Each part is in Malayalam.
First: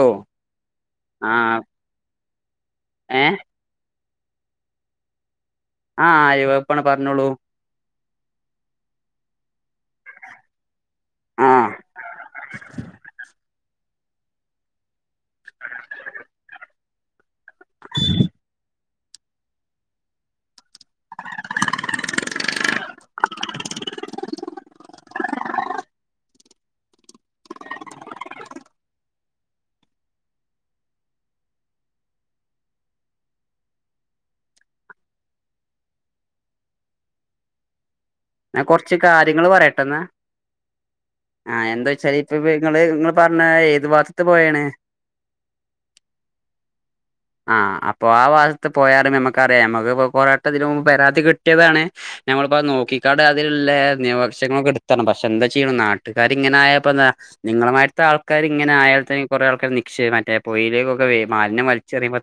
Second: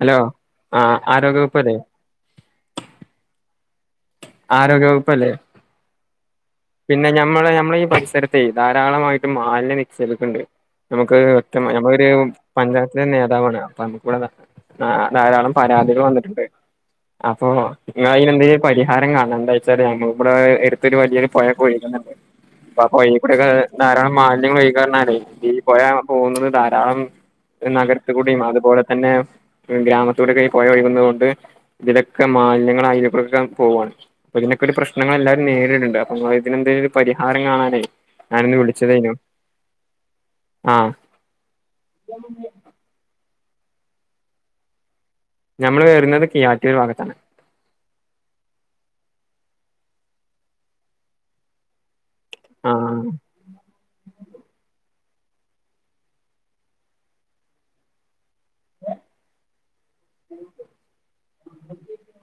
ഹലോ ആ ആരോഗ്യവകുപ്പ് അതെ. ഏ ആരോഗ്യവകുപ്പ് അല്ലേ. ആഹ് ആ അയൽവപ്പാണ് പിന്നെ പറഞ്ഞോളൂ ഞമ്മള നമ്മളീ പൈ ഇത്തരത്തെ ധാരാളമായിട്ടും മാലിന്യം നിക്ഷേപിക്കണ്ട് നമുക്ക് ആ ഒറ്റ നമ്മളൊരു പഞ്ചായത്തിലെ നേതാവാണ് അ നമ്മുക്കിവിടെ ധാരാളം പരാതികൾ വന്നിട്ടുണ്ട്. അപ്പൊ നിങ്ങ അതിനെന്തേല് പരിഹാ ആരും കാണണ്ട എന്താ വെച്ചാ നമ്മഇവിടെ [unintelligible] പരിപാടിയാ. ഒഴുന്നുണ്ട് അ അപ്പൊ ഈ കൂടെ ധാരാളം മാലിന്യങ്ങള് ഒഴിക്കാലേ ഈ പുഴ പോകുന്നത് ധാരാളം നഗരത്തി കൂടയും അതുപോലെ തന്നെ ഗ്രാമത്തിലൂടൊക്കെ ഈ പുഴ ഒഴുകുന്നത് കൊണ്ട് ഇതിലൊക്കെ മാലിന്യങ്ങളായിക്കുറേക്കെ പോവാണ് അ ഇതിനൊക്കെ ഒരു പ്രശ്നങ്ങൾ എല്ലാരും നേരിട്ണ്ട്. നമ്മ ഇതിനെന്തേലും ഒരു പരിഹാരം കാണാനായി കുറച്ച് കാര്യങ്ങള് പറയട്ടെന്നാ ആഹ് ആഹ് എന്താ വച്ചാല് ഇപ്പ നിങ്ങള് പറ ന്ന ഏത് ഭാഗത്ത് പോയാണ് ഞമ്മള് വേറുന്നത് കീയറ്റൂര് ഭാഗത്താണ് ആഹ് അപ്പൊ ആ ഭാഗത്ത് പോയാലും നമ്മക്ക് അറിയാം നമ്മക്ക് ഇ കൊറട്ട ഇതിന് മുമ്പ് പരാതി കിട്ടിയതാണ് ഞമ്മളിപ്പോ ആഹ് നോക്കിക്കാട്ട അതിലില്ല പങ്ങളൊക്കെ എടുത്തണം പക്ഷെ എന്താ ചെയ്യണം നാട്ടുകാരിങ്ങന ആയപ്പോ എന്താ നിങ്ങളുമാരിത്ത ആൾ ആൾക്കാര് ഇങ്ങനെ ആയാല് തന്നെ കൊറെ ആൾക്കാര് നിക്ഷേം മറ്റേ പുയയിലേക്കെ മാലിന്യം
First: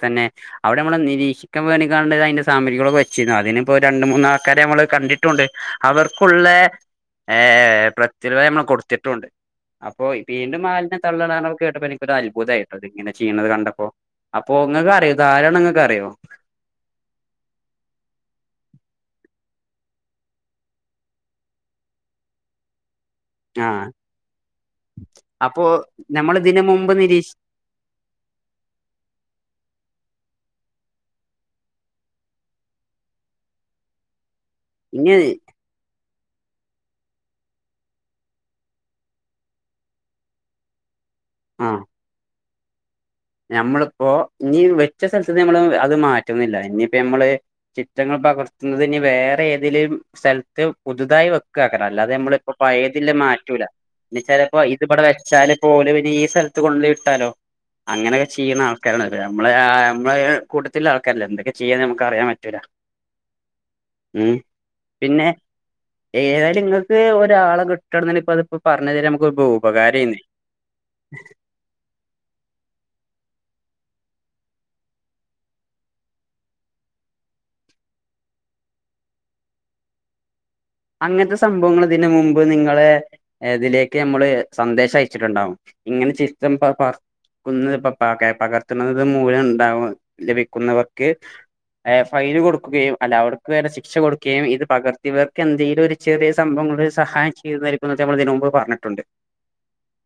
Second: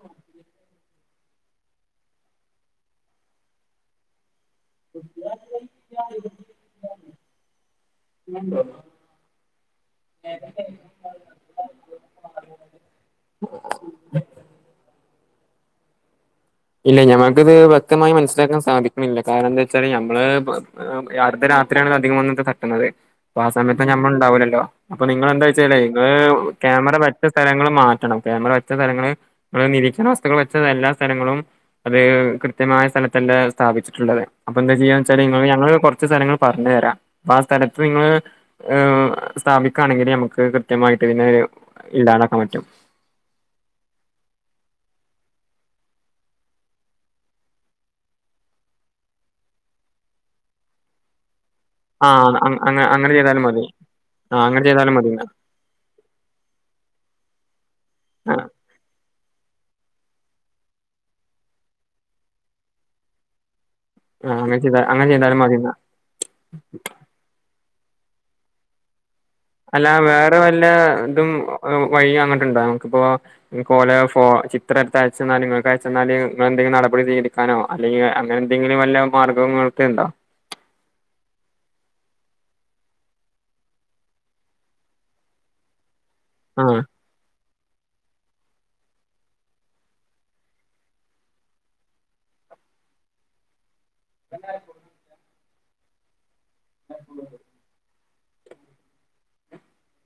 തന്നെ അവിടെ നമ്മള് നിരീഷിക്കാൻ അതിന്റെ സാമഗിരിക്കെച്ചിരുന്നു അതിനിപ്പോ രണ്ട് മൂന്നാ ആൾക്കാര് നമ്മള് കണ്ടിട്ടുണ്ട്. അവർക്കുള്ള ഏ പ്രത്യകംനമ്മൾ കൊടുത്തിട്ടുണ്ട് അപ്പോ വീണ്ടും മാലിന്യം തള്ളണന്ന് കേട്ടപ്പോ എനിക്കൊരു അത്ഭുതമായിട്ടോ അത് ഇങ്ങനെ ചെയ്യണുന്നത് കണ്ടപ്പോ നിങ്ങൾക്ക് അറിയോ ഇത് ആരാണെന്നു നിങ്ങൾക്ക് അറിയോ ഇല്ല ഞമ്മൾക്കിത് വ്യക്തമായി മനസ്സിലാക്കാൻ സാധിക്കുന്നില്ല കാരണം എന്താ വെച്ചാല് ഞമ്മള് അർദ്ധ രാത്രിയാണ് അധികം വന്ന് തട്ടുന്നത് അപ്പൊ ആ സമയത്ത് ആഹ് ഞമ്മൾ ഉണ്ടാവിലല്ലോ അപ്പൊ നിങ്ങൾന്താ അപ്പൊ വെച്ചേലെ നിങ്ങള് നമ്മൾ ഇതിന് മുമ്പ് ക്യാമറ മറ്റ നിരീക്ഷ സ്ഥലങ്ങളും മാറ്റണം ക്യാമറ വച്ച സ്ഥലങ്ങള് നിങ്ങൾ നിരീക്ഷണ വസ്തുക്കൾ വ ച്ചത് എല്ലാ സ്ഥലങ്ങളും അത് കൃത്യമായ സ്ഥലത്തൻ്റെ സ്ഥാപിച്ചിട്ടുള്ളത് അപ്പ എന്താ ചെയ്യാന്ന് ഇനി വെച്ചാല് നിങ്ങൾ ഞങ്ങള് കൊർ കൊറച്ച് സലങ്ങൾ പറഞ്ഞരാം അപ്പ ആ സ്ഥലത്ത് നിങ്ങള് സ്ഥാപിക്കാണെങ്കില് നമക്ക് കൃത്യമായി ട്ട് പിന്നെ ഇടാനക്കെ പറ്റും ഞമ്മള്പ്പോ ഇനി വെച്ച സ്ഥലത്ത്ന്ന് നമ്മള് അത് മാറ്റുന്നില്ല ഇനിപ്പൊ ഞമ്മള് ചിത്രങ്ങൾ പകർത്തുന്നത് ഇനി വേറേതേലും സ്ഥലത്ത് പുതുതായി വെക്ക്‌ ക്കാക്കണം ആ അല്ലാതെ നമ്മളിപ്പൊ അങ്ങനെ പയേതില്ലെ ചെയ്താലും മാറ്റൂല മതി ആ ന്ന്ച്ചാല് പ്പൊ അങ്ങനെ ചെയ്താലും ഇത്ബടെ മതി വെച്ചാല് പ്പൊ ഓല് പിന്നെ ഈ സ്ഥലത്ത് കൊണ്ടെട്ടാലോ അങ്ങനൊക്കെ ആ ചെയ്യ്ണാൾക്കാരാണോല് നമ്മളെ ആ നമ്മളെ കൂട്ടത്തില്ള്ളാൾക്കാരില്ലെ എന്തൊക്കെ ചെയ്യാന്ന് നമുക്കറിയാൻ പറ്റൂല ഉം ആഹ് അങ്ങനെ ചെയ്ത അങ്ങനെ പിന്നെ ചെയ്താലും മതിന്നാ ഏതായാലുങ്ങക്ക് ഒരാളെ കിട്ട് തങ്ങനെ ത്പ്പത്പ്പൊ പറഞ്ഞ് തെര മ്മക്ക്‌ അല്ല വേറെ വല്ല തും വയ്യും അങ്ങട്ട്ണ്ടോ ഇക്ക്പ്പോ ഇൻകോലെ ഫോ ചിത്രട്ത്ത് അയച്ചെന്നാൽ ഇങ്ങക്കയച്ചെന്നാല് നിങ്ങളെന്തെങ്കിലും നടപടി സ്വീകരിക്കാനോ അല്ലെങ്കി അങ്ങനെന്തെങ്കിലും വല്ല മാർഗ്ഗങ്ങളെത്തേണ്ടോ? അങ്ങൻത്തെ സംഭവങ്ങളിതിന് മുമ്പ് നിങ്ങളെ തിലേക്ക് നമ്മള് സന്ദേശയച്ചിട്ട്ണ്ടാവും ഇങ്ങനെ ചിത്രം പ ആഹ് പ്പാസ് ന്ന് പ പ കെ പകർത്ത്ണത് മൂലംണ്ടാവ് ലഭിക്കുന്നവർക്ക് ഏ ഫൈന് കൊടുക്കുകയും അല്ല അവർക്ക് വര്ണ ശിക്ഷ സ് കൊടുക്കേയും ഇത് പകർത്തിയവർ കെന്തേലൊരു ചെറ്യേസാ താവുംബം ഒരു സഹായം ചെയ്യുന്നായിരിക്കുംന്ന് നമ്മളിതിന് മുമ്പ് പറഞ്ഞിട്ടുണ്ട്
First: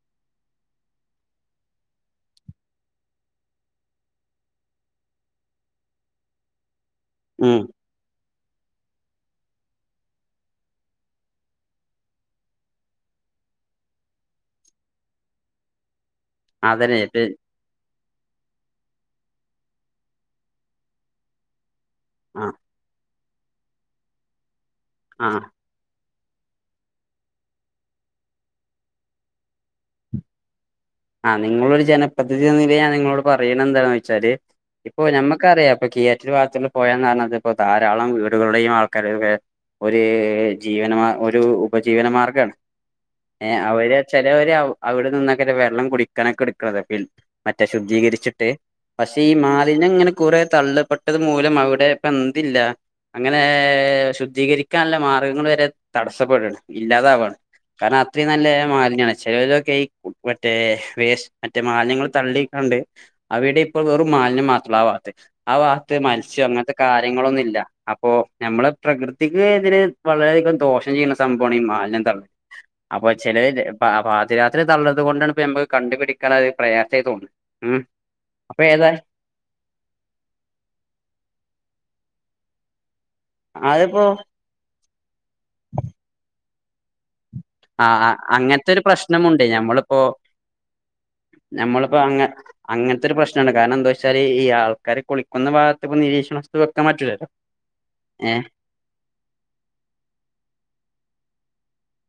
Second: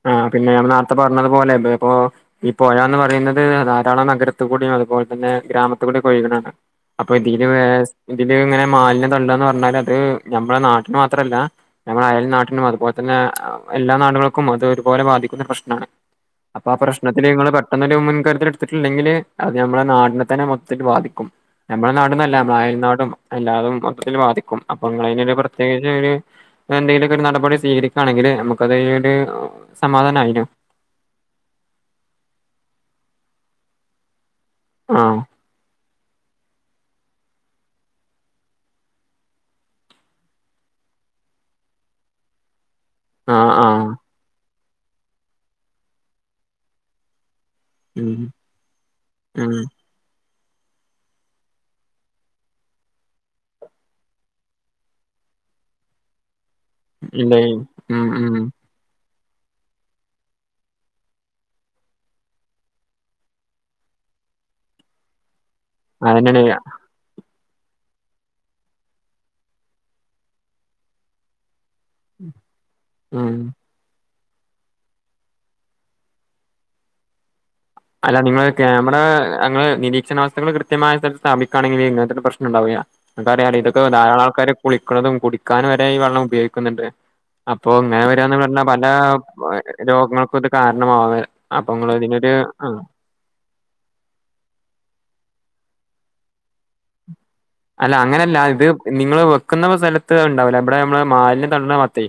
ആ പിന്നെ നമ്മള് നാർത്തെ പർഞത് പോലെ ഇത് പ്പൊ ഈ പൊയാന്ന് പറയുന്നത് ധാരാളം നഗരത്ത്ക്കൂടെയും അതുപോൽതന്നെ ഗ്രാമത്ത്ക്കൂടൊക്കൊയ്ക്ണതാണ് അപ്പൊ ഇതില് ഉം വേസ് ഇതില് ങ്ങനെ മാലിന്യം പ്പോന്താന്ന് പറഞ്ഞാല് അത് നമ്മളെ നാട്ടിന് മാത്രല്ല നമ്മളെ അയൽ നാട്ടിനും അതുപോൽതന്നെ എല്ലാ നാടുകളും ക്കും അത് ഒരുപോലെ ബാധിക്കുന്ന പ്രശ്നാണ്? അപ്പ ആ അതന്നെ പ്രശ്നത്തില് നിങ്ങള് പെട്ടന്നൊരു മുൻകരു [unintelligible] എടുത്തിട്ടില്ലെങ്കില് അത് ഞമ്മളെ നാടിനെ തന്നെ മൊത്തത്തിൽ ബാധിക്കും? ഞമ്മളെ നാട് നല്ല ആ മായൽ നാടും. എല്ലാതും മൊത്തത്തില് ബാധിക്കും. അപ്പൊ നിങ്ങള് തന്നെ ആ അല്ലേ പ്രത്യേകിച്ച്. [unintelligible] എന്തെങ്കിലൊക്ക ഒരു നടപടി സ്വീകരിക്കാണെങ്കില് നമുക്കത് ര് ആഹ് സമാധാനായിന്യോ? ആഹ് നിങ്ങളൊരു ജനപ്രധിനിതി എന്ന നിലയിൽ ഞാൻ നിങ്ങളോട് പറയണ എന്താന്ന് വെച്ചാല് ഇപ്പൊ ആഹ് ഞമ്മക്ക് അറിയാ ഇപ്പൊ കീയാറ്റൂർ ഭാഗ ഇച്ചൊക്കെ പൊയാന്ന് പറഞ്ഞാത് ഇപ്പോ ധാരാളം വീടുകളുടെയും ആൾക്കാരൊക്കെ ഒരേ ജീവന ഒരു ഉപജീവനമാർഗാണ്. ആഹ് ഏഹ് ആഹ് അവര് ചിലവര് ആവും അവിടെ നിന്നൊക്കെ ഇല്ല വെള്ളം കുടി കണക്കെടുക്കുന്നത് ബിൽ മറ്റേ ഉം ശുദ്ധീകരിച്ചിട്ട് പക്ഷെ ഈ ഉം മാലിന്യം ഇങ്ങനെ- കുറെ തള്ളപെട്ടത് മൂലം അവിടെ ഇപ്പ എന്ത്‌ ഇല്ല അങ്ങനെ ശുദ്ധീകരിക്കാനുള്ള മാർഗങ്ങൾ വരെ തടസ്സപ്പെടാണ് ഇല്ലാതാവാണ് ഇല്ലേ കാരണം ഉം അത്രയും ഉം നല്ല മാലിന്യമാണ്- ചെലോലൊക്കെ ഈമറ്റേ വേസ് മറ്റേ മാലിന്യങ്ങള് തള്ളിക്കാണ്ട് അവിടെ ഇപ്പോ വെറും മാലിന്യം മാത്രാ ആവാത്ത് ആ വാത്ത് മത്സ്യം അതന്നെയാണ് അങ്ങത്തെ കാര്യങ്ങളൊന്നും ഇല്ല യ്യാ അപ്പോ നമ്മളെ പ്രകൃതിക്ക് ഇതിന് വളരെയധികം ദോഷം ചെയ്യ്ന്ന സംഭവമാണ് ഈ മാലി എന്താഅപ്പൊ ഉം ചെല പാപാ രാത്രി തള്ളത് കൊണ്ടാണ് ഇപ്പ നമ്മക് കണ്ടുപിടിക്കണത് പ്രയാസായി തോന്ന്ണ് അല്ല നിങ്ങള് ക്യാമറാ അങ്ങള് നിരീക്ഷണാവസ്ഥകള് കൃത്യമായ സ്ഥലത്ത് സ്ഥാപിക്കാണെങ്കില് ഇങ്ങനത്തെ- പ്രശ്നണ്ടാവൂയാ അതറിയാനെ ഇതക്ക അതിപ്പോ ധാരാൾക്കാര് കുളി ക്ക്ണതും കുടിക്കാനും വരെ ഈ വെള്ളം ഉപയോഗിക്കുന്ന്ണ്ട് അപ്പൊ ആ ഇങ്ങനെ ആ വരാന്ന് അങ്ങനത്തെ ഒരു പറഞ്ഞാപല പ്രശ്നമുണ്ട് ഞമ്മളിപ്പോ രോഗങ്ങൾക്കും ഇത് കാരണമാവ അപ്പൊ മ്മള് ഇതിനൊര് അങ്ങൻത്തെ ഒരു പ്രശ്നംണ്ട് കാരണംന്താ വെച്ചാല് ഈ ആൾക്കാര് കുളിക്കുന്ന ഭാഗത്ത്പ്പ നിരീക്ഷണസ്തു വക്കാൻ പറ്റൂലല്ലോ അല്ല ഏ അങ്ങനെയല്ല ഇത് നിങ്ങള് വെക്കുന്ന പ സ്ഥലത്ത് അഅ് ഇണ്ടാവൂല മ്പടെ നമ്മള് മാലിന്യത് നല്ല ഭാത്തെ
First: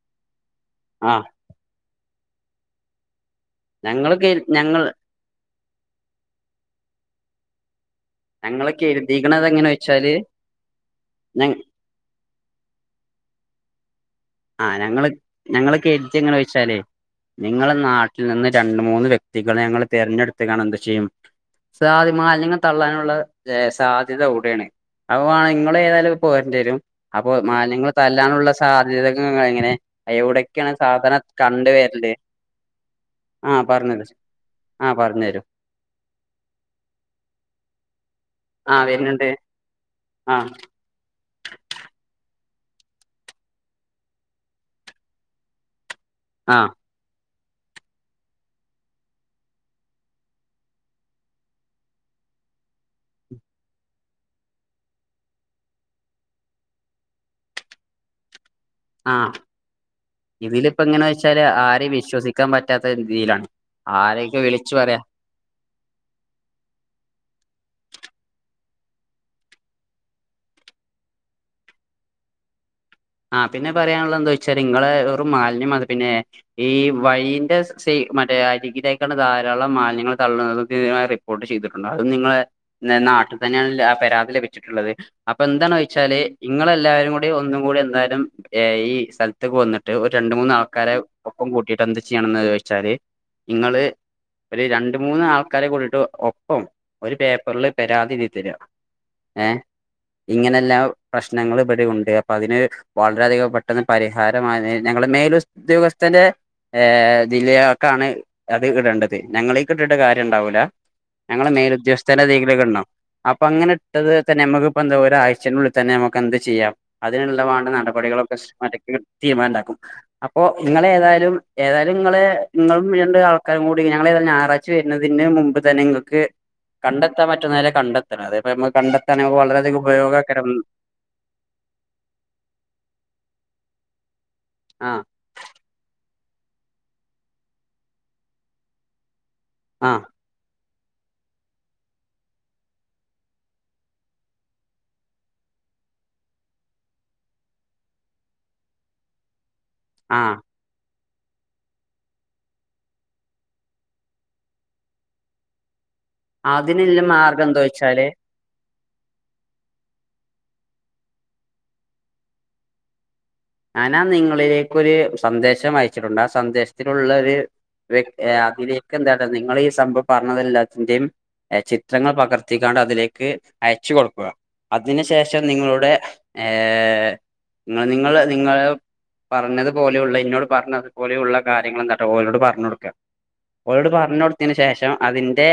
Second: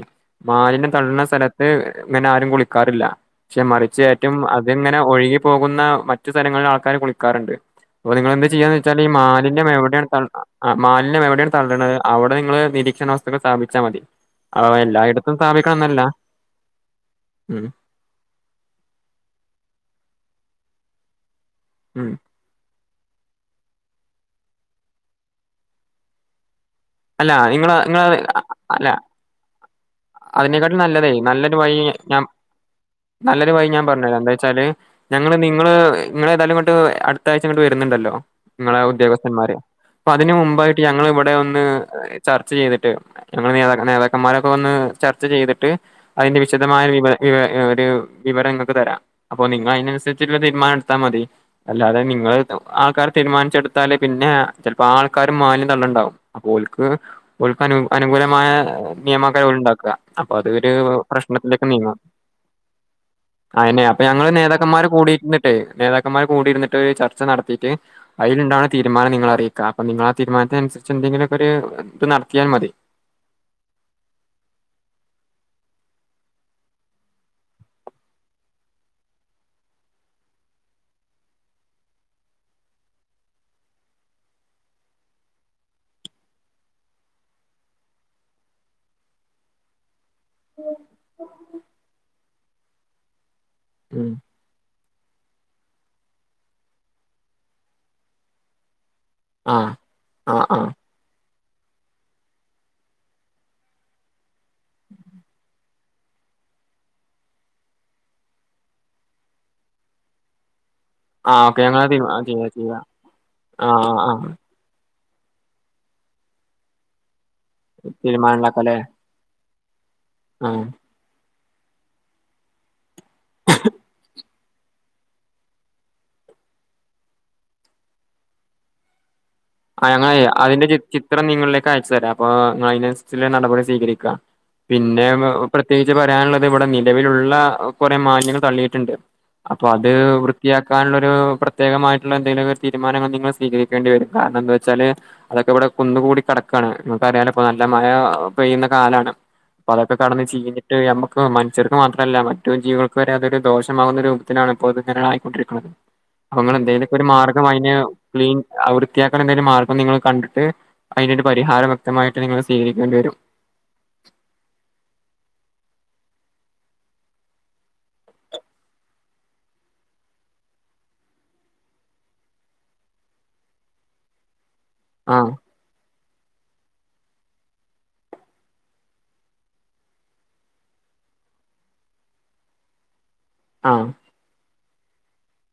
മാലിന്യം ആ തള്ള്ണ സ്ഥലത്ത് ഇങ്ങനെ ആരും കുളിക്കാറില്ല പക്ഷെ മറിച്ച് ഞങ്ങള് കയറ്റും കരു ഞങ്ങൾ അത്ങ്ങനെ ഒഴുകി പോകുന്ന മറ്റു സ്ഥലങ്ങളിൽ ആൾക്കാർ കുളിക്കാറുണ്ട് അപ്പ നിങ്ങൾളെന്ത് ഞങ്ങള് ചെയ്യായന്ന് വെച്ചാ ഈ കരുതിക്കണത് മാലിന്യം എങ്ങനെ എവിടെയാണ് വെച്ചാല് ത ആഹ് മാലിന്യം ഞ എവിടെയാണ് തള്ളണത് അവിടെ നിങ്ങള് നിരീക്ഷണം ഇതൊക്കെ സ്ഥാപിച്ചാ മതി ആ ആഹ് ഞങ്ങള് എല്ലായിടത്തും ഞങ്ങള് സ്ഥാപിക്കണം എന്നല്ല കെരുതിയെ എങ്ങനെ വെച്ചാലേ ഉം നിങ്ങള നാട്ടിൽ നിന്ന് രണ്ട് മൂന്ന് വ്യക്തികളെ ഞങ്ങൾ തെരഞ്ഞെടു ത്തുകാണ്ട് എന്ത്‌ ചെയ്യും സാ ഉം ആദ്യം മാലിന്യങ്ങൾ തള്ളാനു ള്ള ഏഹ് സാധ്യത അവിടെയാണ് അപ്പൊ വാണേ നിങ്ങൾ ഏതായാലും പോരണ്ടി വരും അപ്പൊ അല്ല നിങ്ങള മാലിന്യങ്ങൾ നിങ്ങള തല്ലാനുള്ള സാധ്യതകൾ എങ്ങനെ എവിടൊക്കെയാണ് അതിനെക്കാട്ടിലും നല്ലത് സാധന നല്ലൊരു വഴി കണ്ടുവരല് ഞാൻ നല്ലൊരു ആഹ് വഴി ഞാൻ പറഞ്ഞത് പറഞ്ഞുതരാ എന്താ വെച്ചാല് ആഹ് പറഞ്ഞു ഞങ്ങള് തരും നിങ്ങള് നിങ്ങള ഏതായാലും ഇങ്ങോട്ട് അടുത്ത ആഴ്ച്ച ഇങ്ങോട്ട് വരുന്നുണ്ടല്ലോ നിങ്ങളെ ആഹ് വരുന്നുണ്ട് ഉദ്യോഗസ്ഥന്മാരെ അപ്പൊ അതിന് ആഹ് മുമ്പായിട്ട് ഞങ്ങള് ഇവിടെ ഒന്ന് ചർച്ച ചെയ്തിട്ട് ഞങ്ങളെ നേത നേതാക്കന്മാരൊക്കെ വന്ന് ചർച്ച ചെയ്തിട്ട് അതിന്റെ ആഹ് വിശദമായ വിവര ഒരു വിവരം നിങ്ങൾക്ക് തരാം അപ്പൊ നിങ്ങൾ അതിനനുസരിച്ചിട്ടുള്ള തീരുമാനം എടുത്താൽ മതി അല്ലാതെ നിങ്ങള് ആൾക്കാർ തീരുമാനിച്ചെടുത്താല് പിന്നെ ചിലപ്പോ ആൾക്കാരും മാലിന്യം തള്ളുണ്ടാവും അപ്പോ ഒൽ ൽക്ക് ഒൽക്ക് അനുകൂലമായ ആഹ് നിയമയ്കരം ഒല് ഉണ്ടാക്കുക അപ്പൊ അത് ഒരു ഇതിലിപ്പോ എങ്ങനെ വെച്ചാല് പ്രശ്നത്തിലേക്ക് ആരെയും നീങ്ങാം വിശ്വസിക്കാൻ പറ്റാത്ത രീതിയിലാണ് അയെന്നെ അപ്പൊ ഞങ്ങള് ആരെയൊക്കെ വിളിച്ചു നേതാക്കന്മാര് പറയാ കൂടിയിരുന്നിട്ട് നേതാക്കന്മാര് കൂടിയിരുന്നിട്ട് ഒരു ചർച്ച നടത്തിട്ട് അതിൽ ഉണ്ടാകുന്നേ തീരുമാനം നിങ്ങളെ അറിയിക്കാം അപ്പെ നിങ്ങള ആ തീരുമാനത്തിനനുസരിച്ച് എന്തെിലും ഒര് ഇത് നടത്തിയാൽ മതി ആ പിന്നെ പറയാനുള്ളത് എന്താ വെച്ചാല് നിങ്ങള വെറും ഒരു മാലിന്യം അത് പിന്നെ ഈ വഴിയിന്റെ സൈ മറ്റേ അരികിലായിക്കണ്ട് ധാരാളം മാലിന്യങ്ങൾ തള്ളുന്ന റിപ്പോർട്ട് ചെയ്തിട്ടുണ്ട് അതും നിങ്ങള് നാട്ടിൽ തന്നെയാണ് പരാതി ലഭിച്ചിട്ടുള്ളത് അപ്പൊ എന്താണ വെച്ചാല് നിങ്ങളെല്ലാവരും കൂടി ഒന്നും കൂടി ഈ സ്ഥലത്തേക്ക് വന്നിട്ട് ഒരു രണ്ട മൂന്ന ആൾക്കാരെ ഒപ്പം കൂട്ടിട്ട് ചണെന്ന് ചോദിച്ചാല് നിങ്ങള് ഉം ഒരു രണ്ട് രണ്ട മൂന്ന് ആൾക്കാരെ കൂടിയിട്ട് ഒപ്പം ഒരു പേപ്പറില് പരാതി ചെയ്ത് തരാ ഏ ആഹ് ആഹ് ആഹ് ഇങ്ങനെല്ലാം പ്രശ്ന പ്രശ്നങ്ങൾ ഇവിടെ ഉണ്ട് അപ്പൊ അതിന് വളരെയധികം പെട്ടെന്ന് പരിഹാര ഞങ്ങളുടെ മേല ഉദ്യോഗസ്ഥ മത്തന്റെ ജില്ലയൊക്കാണ് അത് ഇടേണ്ടത് ഞങ്ങളേ കിട്ടിട്ട് കാര്യം ഉണ്ടാവൂല ആഹ് ഞങ്ങള്െ ഓക്കെ മേൽ ഞങ്ങള് തീരുമാ ഉദ്യോഗസ്ഥരുടെ ചെയ്യാ അിലൊക്കെ ചെയ്യാ ഉണ്ടാവും അപ്പൊ അങ്ങനെ ആഹ് ഇട്ടത് ആഹ് തന്നെ നമ്മക്ക്പ്പോ എന്താ ആഴ്ചുള്ളിൽ തന്നെ നമുക്ക് എന്ത് ചെയ്യാം അതിനുള്ളതാണ് ആഹ് നടപടികളൊക്കെ തീരുമാനം മാറ്റ ഉണ്ടാക്കാല്ലേ കൃത്യം ആയി ഉണ്ടാക്കാ [inaudible] അപ്പോ ആഹ് നിങ്ങള ഏതായാലും ഏതായാലും നിങ്ങളെ നിങ്ങളും ആൾക്കാരും കൂ ഞങ്ങളെ ഞായ വരുന്നതിന് മുമ്പ് തന്നെ നിങ്ങക്ക് കണ്ടെത്താൻ പറ്റുന്ന നേരെ കണ്ടെത്തണം അത ന കണ്ട ആ ഞ അതിന്റെ ചിത്രം നിങ്ങളിലേക്ക് അയച്ചു തരാം അപ്പൊ അതിനന് ചില നടപടി സ്വീകരിക്കാ ആ പിന്നെ പ്രത്യേകിച്ച് പറയാനുള്ള അ ഇവിടെ നിലവിലുള്ള കുറെ മാന്യങ്ങൾ തള്ളിയിട്ടുണ്ട് അപ്പൊ അത് ആഹ് വൃത്തിയാക്ക എക്കാനുള്ളൊ ഒരു പ്രത്യേകമായിട്ടുള്ള എന്തെങ്കിലും ഒരു തീരുമാനങ്ങൾ നിങ്ങൾ സ്വീകരിക്കേണ്ടി വരും കാരണം എന്താച്ചാല് അതൊക്കെ ഇവിടെ കുന്നുകൂടി കിടക്കാണ് നമുക്കറിയാല ഇപ്പൊ നല്ല മഴ പെയ്യുന്ന കാലാണ്. അപ്പതൊക്കെ കെടന്ന് ആഹ് ചീഞ്ഞിട്ട് യമ്മ പ്പോ മനുഷ്യർക്ക് മാത്രല്ല മറ്റു ജീവികൾക്ക് വരെ അതൊരു ദോഷമാകുന്ന രൂപത്തിലാണ് ഇപ്പോൾ ഇത്ങ്ങന ആയിക്കൊണ്ടിരിക്കുന്നത്. അങ്ങനെന്തേലൊക്കെ അതിനുള്ള ഒരു മാർഗം എന്താ അയിന് വെച്ചാല് ക്ലീൻ അവർ വൃത്തിയാക്കാൻ എന്തേലും മാർഗം നിങ്ങൾ കണ്ടിട്ട് അതിന്റെ പരിഹാരം വ്യക്തമായിട്ട് നിങ്ങൾ സ്വീകരിക്കേണ്ടി വരും. ഞാനാ നിങ്ങളിലേക്കൊരു സന്ദേശം അയച്ചിട്ടുണ്ട് ആ സന്ദേശത്തിലുള്ള ഒരു വ്യക് അതിലേക്ക് എന്താ നിങ്ങൾ ഈ സംഭവം പറഞ്ഞതെല്ലാത്തിന്റെയും ചിത്രങ്ങൾ പകർത്തിക്കാണ്ട് അതിലേക്ക് അയച്ചു കൊടുക്കുക. അതിന് ആഹ് ശേഷം നിങ്ങളുടെ ഏ നിങ്ങ നിങ്ങള് നിങ്ങള് പറഞ്ഞത്പോലെയുള്ള ഇന്നോട് പറഞ്ഞതു പോലെയുള്ള കാര്യങ്ങൾന്താട്ടാ ഓരോട് പറഞ്ഞ് കൊടുക്ക ആഹ് ഓരോട് പറഞ്ഞ് കൊടുത്തന് ശേഷം അം അതിന്റെ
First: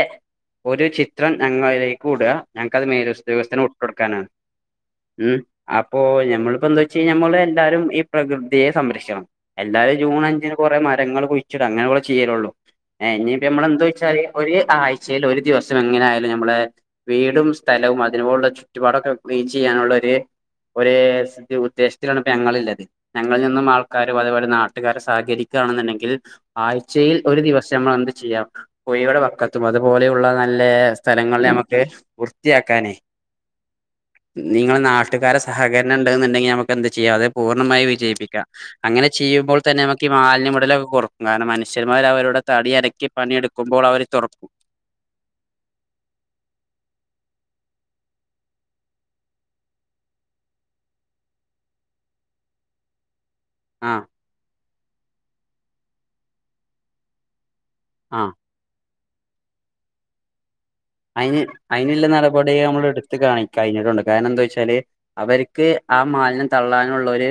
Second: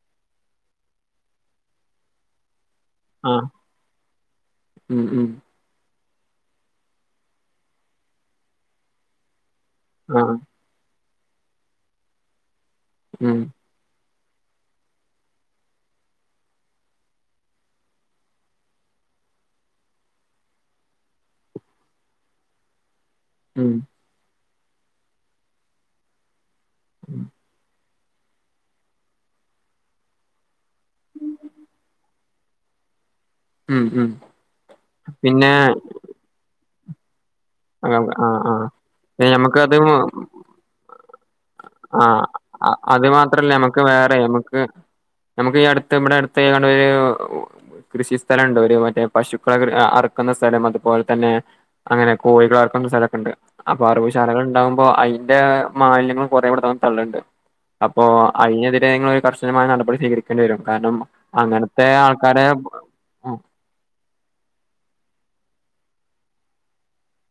ഒരു ചിത്രം ഞങ്ങളിലേക്കു ഇടുക. ഞങ്ങക്ക്ത് ആഹ് മേലസ്ദ്യോഗസ്ഥന് വിട്ട് കൊടുക്കാനാണ് ഉം അ ഇപ്പോ ഞമ്മളിപ്പോ എന്താ വെച്ച കയിഞ്ഞ നമ്മളെ ല്ലാരും ഈ പ്രകൃതിയെ സംരക്ഷിക്കണം. എല്ലാരും ജൂൺ ആഹ് അഞ്ചിന് കുറെ മരങ്ങളും കുഴിച്ചിടും അങ്ങനെ കൊറേ ചെയ്യലൊള്ളൂ. ആ ഉം ഇനിപ്പ ഞമ്മളെന്താച്ചാല് ഒരു ആഴ്ചൽ ഒരു ദിവസം എങ്ങനെ ആയാലും ഞമ്മളെ വീടും സ്ഥലവും അതിനോടുള്ള ചുറ്റുപാടൊക്കെ ക്ലീൻ ചെയ്യാനുള്ള ഒര് ഒര് ഉദ്ദേശത്തിലാണ്. പ്പങ്ങളിള്ളത്. ഞങ്ങളിൽ നിന്നും ഉം ആൾക്കാരും അതേപോലെ നാട് ട്ടുകാര് സഹകരിക്കാണ് ന്നുണ്ടെങ്കിൽ ആഴ്ചയിൽ ഒരു ദിവസം മ്മള് എന്ത് ചെ ചെയ്യാം പൊയയുടെ വക്കത്തും അതുപോലെയുള്ള നല്ലേ സ്ഥലങ്ങളിൽ നമുക്ക് വൃത്തിയാക്കാനേ ഉം ഉം നിങ്ങള് നാട്ടുകാരെ സഹകരണം ഉണ്ടെന്നുണ്ടെങ്കിൽ ഞമക്ക് ചെയ്യാതെ ആ ആ പ്പ ഞമ്മക്ക് ചെയ്യുമ്പോൾ അത് തന്നെ നമുക്ക് ഈ മാലിന്യ മുടലൊക്കെ കുറക്കും കാരണം മനുഷ്യന്മാർ ആ അവരുടെ തടി അത് അനക്കി മാത്രല്ല നമുക്ക് പണിയെടുക്കുമ്പോൾ അവർ വേറെ തുറക്കും നമുക്ക് നമ്മുക്ക് ഈ അടുത്ത് ഇവിടെ അടുത്ത് ഇവിടെരു കൃഷി സ്ഥലണ്ട് ഒരു മറ്റേ പശുക്കളെക്കെ അറക്കുന്ന സ്ഥലം അതുപോലെ തന്നെ അങ്ങനെ കോഴികളേ അറക്കുന്ന സ്ഥലൊക്കെണ്ട് അപ്പൊ ആഹ് അറവശാലകളുണ്ടാവും. അപ്പൊ അതിന്റെ മാലിന്യങ്ങൾ കൊറെ ഇവിടെ ന്നാണ്ട് തള്ള്ണ്ട്. അപ്പോ ആഹ് അതിന്നെതിരെ ങ്ങള് കർശനമായ നടപടി സ്വീകരിക്കേണ്ടിവരും. അതിന് അതിനുള്ള നടപടി നമ്മൾ എടുത്തു ആ കാണി കഴിഞ്ഞിട്ടൊണ്ട് കാരണം എന്താച്ചാല് അവര് ക്ക് ആ മാലിന്യം തള്ളാനുള്ള ഒരു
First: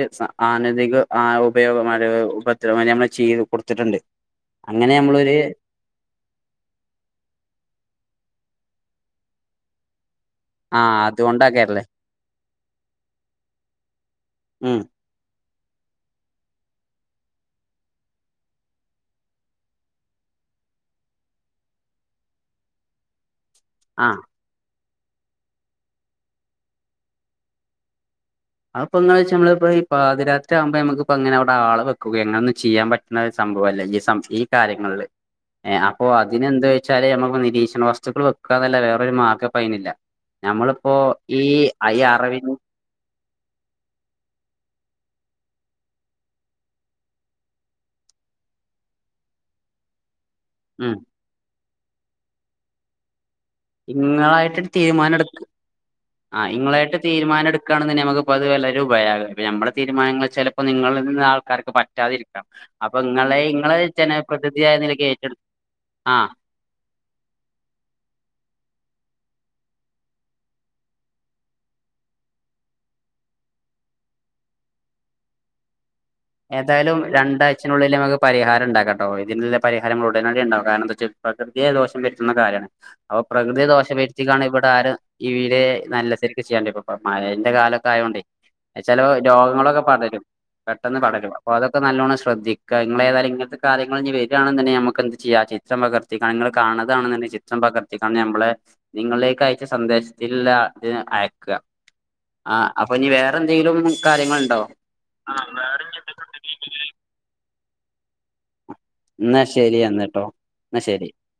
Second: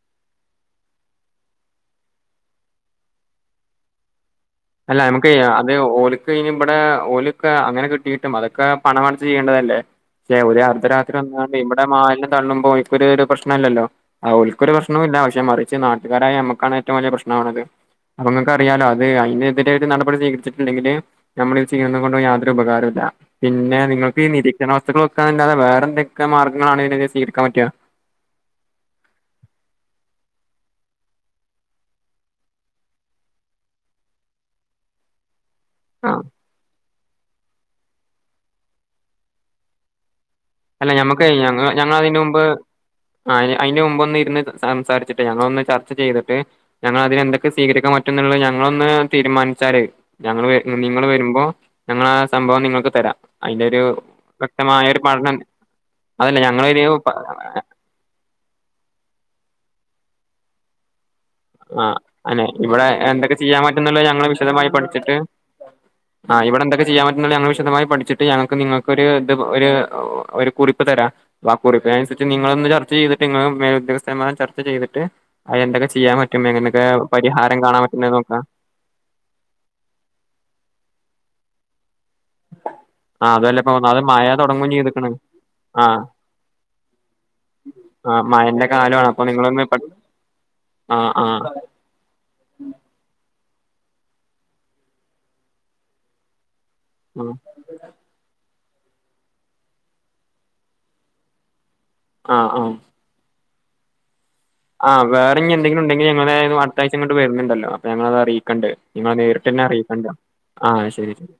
ആനന്തിക ആ ഉപയോഗം അത് ഉപദ്രവം ഞമ്മള് ചെയ്ത് കൊടുത്തിട്ടൊണ്ട്. അല്ല ഞമുക്ക് അത് ഓല്ക്ക് ഇവിടെ ഓല്ക്കെ അങ്ങനെ കിട്ടിട്ട് അതൊക്കെ പണമടച്ച് ചെയ്യ്ണ്ടതല്ലേ ക്ഷേ ഒരു ആഹ് അർദ്ധരാത്രി വന്നാണ്ട് ഇവടെ അതുകൊണ്ടാക്കാരല്ലേ മാലിനം തള്ളുമ്പോ ഓല്ക്കൊരുരു പ്രശ്നലല്ലോ അ ഒല്ക്കൊരു ഉം പ്രശ്നോം ഇല്ല പക്ഷെ മറിച്ച് നാട്ടുകാരായ നമ്മുക്കാണ് ഏറ്റവും വലിയ പ്രശ്നാവണത്. അപ്പ നിങ്ങക്കറിയാലോ അത് അയിന് [unintelligible] നടപടി സ്വീകച്ചിട്ടുണ്ടെങ്കില് നമ്മളിത് ചെയ്യുന്നുന്നത് കൊണ്ട് യാതൊരുപകാരവും ല്ല പിന്നെ ആഹ് നിങ്ങൾക്ക് ഈ നിരീക്ഷണ വ [unintelligible] വേറെ എന്തൊക്കെ മാർഗങ്ങളാണ് സ്വീകരിക്കാൻ പറ്റ്യ അപങ്ങള് ചുംനമ്മളിപ്പോ ഈ പാരാത്രിയാകുമ്പോ നമുക്കിപ്പോ അങ്ങനെ അവിടെ ആളെ വെക്കുക എങ്ങയൊന്നും ചെയ്യാൻ പറ്റുന്ന സംഭവ അല്ല ഈ സം ഈ കാര്യങ്ങളില് എ അപ്പൊ ആ, അതിനന്ത് വെച്ചാല് നമ്മക്ക് ഭീഷണ വസ്തുക്കൾ വെക്കാന്നല്ലാ വേറൊരു മാർഗ ഇപിയിനില്ല അല്ല ഞമ്മളിപ്പോ ഈ അയ അറവിന് ആ അയിന്റെ മുമ്പ് ഒന്ന് ഇരുന്ന് സംസാരിച്ചിട്ട് ഞങ്ങളൊന്ന് ചർച്ച ചെയ്തിട്ട് ഞങ്ങള് അതിനെന്തൊക്കെ സ്വീകരിക്കാൻ പറ്റന്നുള്ള ഞങ്ങളൊന്ന് തീരുമാനിച്ചാല് ഞങ്ങള് [unintelligible] ഉം നിങ്ങള് വരുമ്പോ ഞങ്ങള ആ സംഭവം നിങ്ങക്ക് തരാം അയിന്റൊരു ഇങ്ങളായിട്ടൊരു വ്യക്തമായ ഒരു തീരുമാനം പഠനം എടുക്ക അതല്ല ആ ഞങ്ങളൊരു ഇങ്ങളായിട്ട് തീരുമാന എടുക്കാണെന്ന് നമക്ക് പതിവല്ല നമ്മുളെ തീരുമാനങ്ങൾ ചെലപ്പോ നിങ്ങളിൽ നി ആ അല്ലെ ഇവിടെ എന്തൊക്കെ ചെയ്യാൻ ഇങ്ങളെ പറ്റുന്നല്ല ഞങ്ങൾ വിശദമായി ജനപ്രതിനിധിയായ നിലക്ക് പഠിച്ചിട്ട് ഏറ്റെടു ആ ഇവിടെ എന്തക്ക ചെയാൻ പറ്റുന്നല്ലോ ഞങ്ങൾ വിശദമായി പഠിച്ചിട്ട് ഞങ്ങൾക്ക് നിങ്ങ ഒരു ത് ഒരു കുറിപ്പ് തരാം ആ കുറിപ്പിനനുസരിച്ച് നിങ്ങള ചർച്ച ചെയ്തിട്ട് നി മേലുദ്യോഗസ്ഥന്മാ ചർച്ച ചെയ്തിട്ട് അന്തൊക്കെ ചെയ്യാ ഏതായാലും രണ്ടഴ്ചനുള്ളില് നമുക്ക് നോക്കാം പരിഹാരണ്ടാക്കട്ടോ ഇതിനുള്ളില് പരിഹാര മ്മൾ ഉടനടിണ്ടാവും കാരണം എന്താന്നവെച്ചാ [unintelligible] ദോഷം ന്ന കാര്യാണ് അപ്പൊ ആ അതല്ല പ്രകൃതിയെ ഇപ്പ ദോഷം ഒന്നാമത് മഴ വരുത്തിക്കാണ് ഇവിടെ തുടങ്ങും ആരും ചെയ്ത്ക്ക്ണ് ഈവീടെ ആ നല്ല ശര്ക്ക് ചെയ്യാണ്ട ഇ മഴന്റെ കാലൊക്കെ ആ ആയോണ്ട് മഴന്റെ ചെലെ കാലമാണ് അപ്പൊ നിങ്ങളൊന്ന് പെ രോഗങ്ങളൊക്കെ പടരും ആ പെട്ടെന്ന് ആ പടരും അപ്പൊ അതൊക്കെ നല്ലോണം ശ്രദ്ധിക്കാ നിങ്ങളെതായാലും അങ്ങനത്തെ കാര്യങ്ങൾ ഞ്ഞ് വരികണെന്ന് നമുക്ക് എന്ത് ചെയ്യാം ചിത്രം പകർത്തി ക കാണ്ണതാണെന്ന് ആ ണ്ടെ ചിത്രം പകർത്തിക്കാണ്ട് ഞമ്മളെ നിങ്ങളിലേക്ക് അയച്ച സന്ദേശത്തില് ല്ലാ ത് അയക്കാ ആ ആഹ് അപ്പ ഞ്ഞ് വേ റെന്തെങ്കിലും കാര്യങ്ങൾ ആഹ് വേറഞ്ഞ് എന്തെങ്കിലുണ്ടെ ങ്കി ഞങ്ങള് അടുത്താഴ്ച ഇങ്ങട്ട് വരുന്നുണ്ടല്ലോ അപ്പോ ഞങ്ങളത് അറീക്കണ്ട്. നിങ്ങളെ എന്നാ നേരിട്ടെന്നെ ശരി എന്നാ അറീക്കണ്ട് കേട്ടോ എന്നാ ആഹ് ശരി ശരി